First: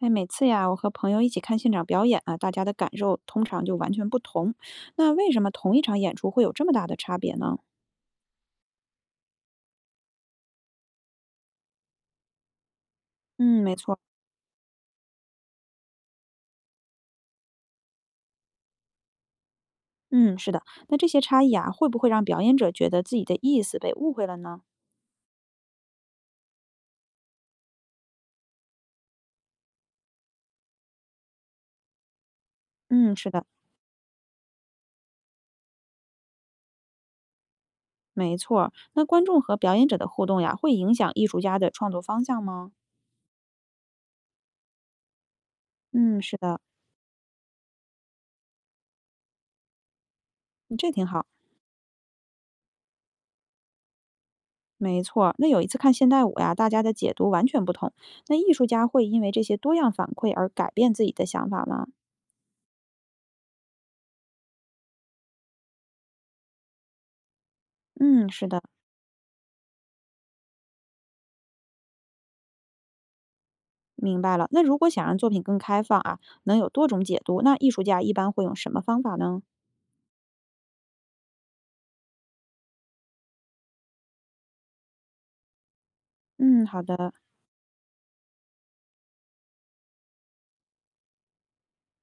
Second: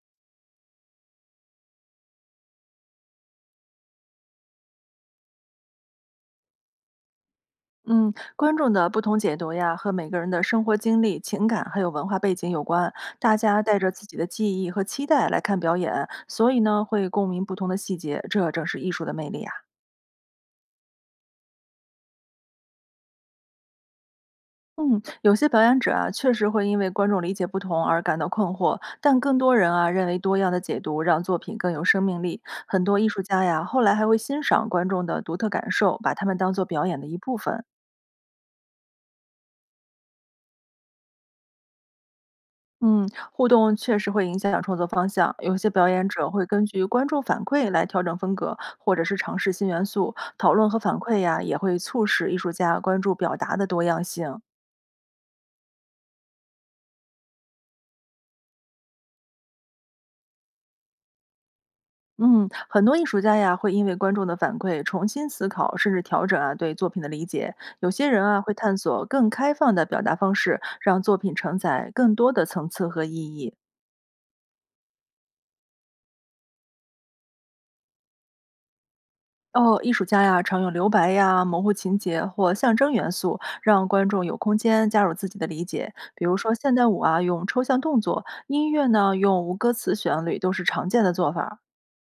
哎，每次呀，我和朋友一起看现场表演啊，大家的感受通常就完全不同。那为什么同一场演出会有这么大的差别呢？嗯，观众的不同解读呀，和每个人的生活经历、情感还有文化背景有关。大家嗯，没带着错，自己的记忆和期待来看表演，所以呢，会共鸣不同的细节，这正是艺术的魅力啊。嗯，是的。那这些差异啊，会不会让表演者觉得自己的意思被误会了呢？嗯，有些表演者啊，确实会因为观众理解不同而感到困惑，但更多人啊认为多样的解读让作品更有生命力。很多艺嗯，术是家的，呀，后来还会欣赏观众的独特感受，把他们当做表演的一部分。没错。那观众和表演者的互动呀，会影响艺术家的创作方向吗？嗯，互动确实会影响创作方向。有些表演嗯，者是会的，根据观众反馈来调整风格，或者是尝试新元素。讨论嗯和这反挺馈好。呀，也会促使艺术家关注表达的多样性。没错，那有一次看现代舞呀，大家的解读完全不同。那艺术家会因为这些多样反馈而改变自己的想法吗？嗯，很多艺术家呀，会因为观众的反馈重新思考，甚至调整啊对作品的理解。有些人嗯，啊，是会的。探索更开放的表达方式，让作品承载更多的层次和意义。明白了。那如果想让作品更开放啊，能有多种解读，那艺术家一般会用什么方法呢？哦，艺术家呀，常用留白呀、模糊情节或象征元素，让观众有空间加入自己的理解。比如说，嗯，现好代舞的，啊，用抽象动作；音乐呢，用无歌词旋律，都是常见的做法儿。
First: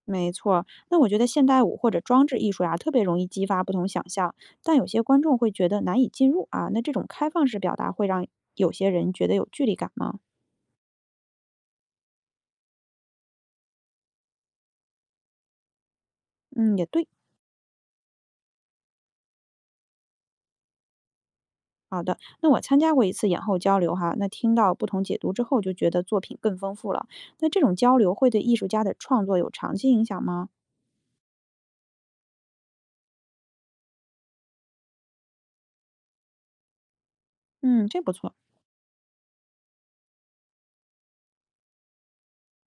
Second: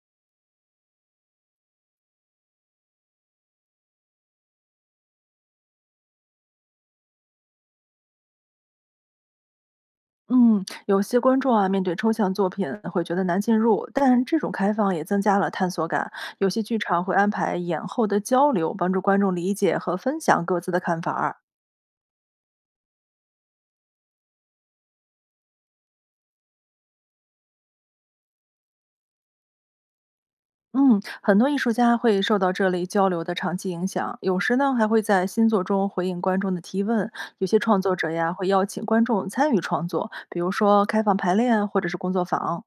没错那我觉得现代舞或者装置艺术呀、特别容易激发不同想象，但有些观众会觉得难以进入啊。那这种开放式表达会让有些人觉得有距离感吗？嗯，有些观众啊，面对抽象作品会觉得难进入，但这种开放也增加了探索感。有些剧嗯，也场对。会安排演后的交流，帮助观众理解和分享各自的看法儿。好的，那我参加过一次演后交流哈，那听到不同解读之后，就觉得作品更丰富了。那这种交流会对艺术家的创作有长期影响吗？嗯，很多艺术家会受到这类交流的长期影响，有时呢还会在新作中回应观众的提问。有些创嗯，作这者不呀错。会邀请观众参与创作，比如说开放排练或者是工作坊。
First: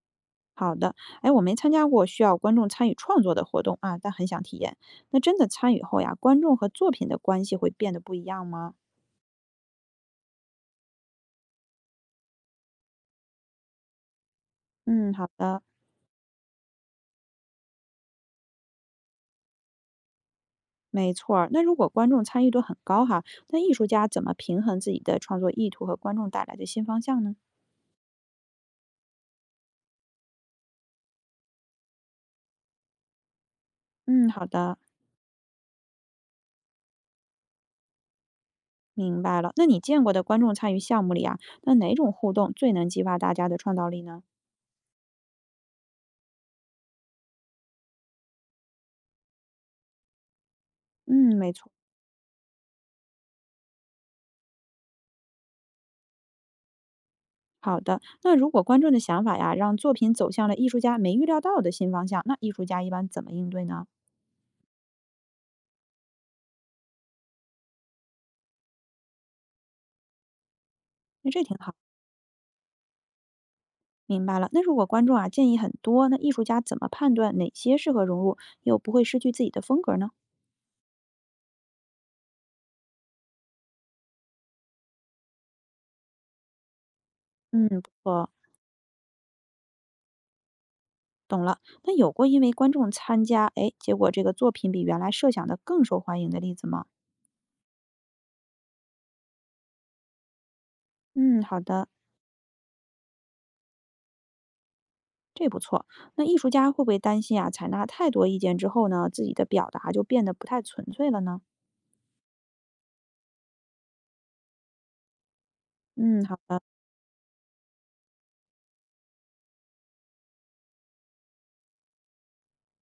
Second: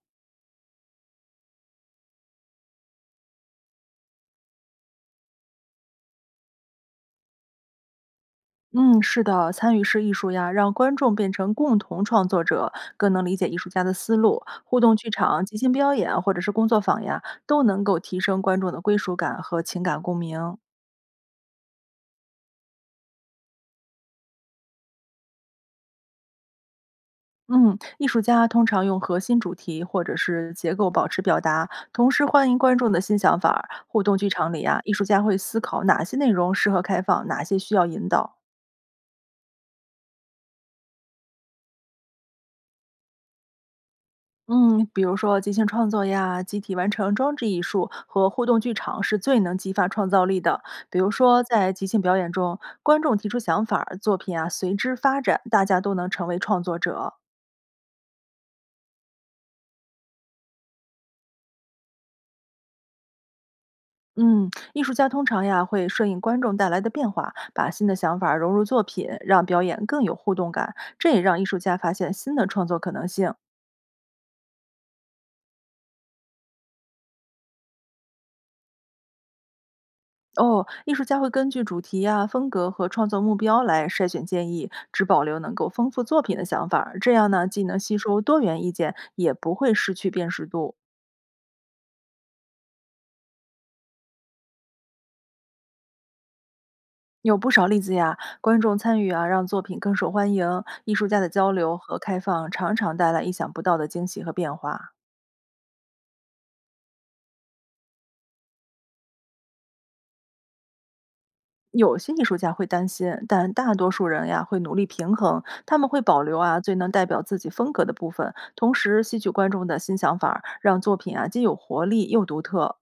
好的，哎，我没参加过需要观众参与创作的活动啊，但很想体验。那真的参与后呀，观众和作品的关系会变得不一样吗？嗯，是的，参与式艺术呀，让观众变成共同创作者，更能理解艺术家的思路。互动剧嗯，好场、即的，兴表演或者是工作坊呀，都能够提升观众的归属感和情感共鸣。没错儿。那如果观众参与度很高哈，那艺术家怎么平衡自己的创作意图和观众带来的新方向呢？嗯，艺术家通常用核心主题或者是结构保持表达，同时欢迎观众的新想法儿。互动嗯，剧好场里的，啊，艺术家会思考哪些内容适合开放，哪些需要引导。明白了。那你见过的观众参与项目里啊，那哪种互动最能激发大家的创造力呢？嗯，比如说即兴创作呀、集体完成装置艺术和互动剧场是最能激发创造力的。比如嗯，说，没错。在即兴表演中，观众提出想法儿，作品啊随之发展，大家都能成为创作者。好的，那如果观众的想法呀，让作品走向了艺术家没预料到的新方向，那艺术家一般怎么应对呢？嗯，艺术家通常呀会顺应观众带来的变化，把新的想法融入作品，让表演更有互动感。这也那让这艺挺术好，家发现新的创作可能性。明白了。那如果观众啊建议很多，那艺术家怎么判断哪些适合融入，又不会失去自己的风格呢？哦，艺术家会根据主题呀、风格和创作目标来筛选建议，只保留能够丰富作品的想法。这样呢，既嗯，能不吸收错，多元意见，也不会失去辨识度。懂了。那有过因为观众参加，哎，结果这个作品比原来设想的更受欢迎的例子吗？有不少例子呀，观众参与啊，让作品更受欢迎。艺术家的嗯，交好流的，和开放常常带来意想不到的惊喜和变化。这不错。那艺术家会不会担心啊，采纳太多意见之后呢，自己的表达就变得不太纯粹了呢？有些艺术家会担心，但大多数人呀会努力平衡，他们会保嗯，留好啊的，最能代表自己风格的部分，同时吸取观众的新想法儿，让作品啊既有活力又独特。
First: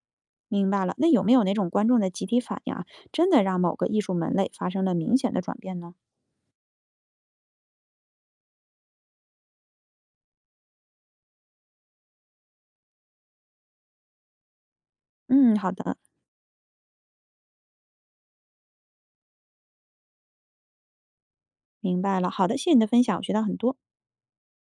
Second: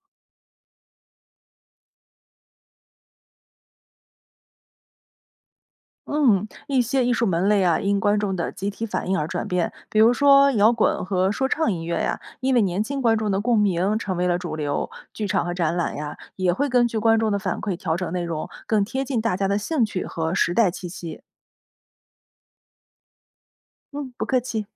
明白了。那有没有哪种观众的集体反应啊，真的让某个艺术门类发生了明显的转变呢？嗯，一些艺术门类啊因观众的集体反应而转变，比如说摇滚和说唱音乐呀，因为年轻观众的共鸣成为了主流。剧场和嗯，好展览的。呀也会根据观众的反馈调整内容，更贴近大家的兴趣和时代气息。明白了，好的，谢谢你的分享，我学到很多。嗯，不客气。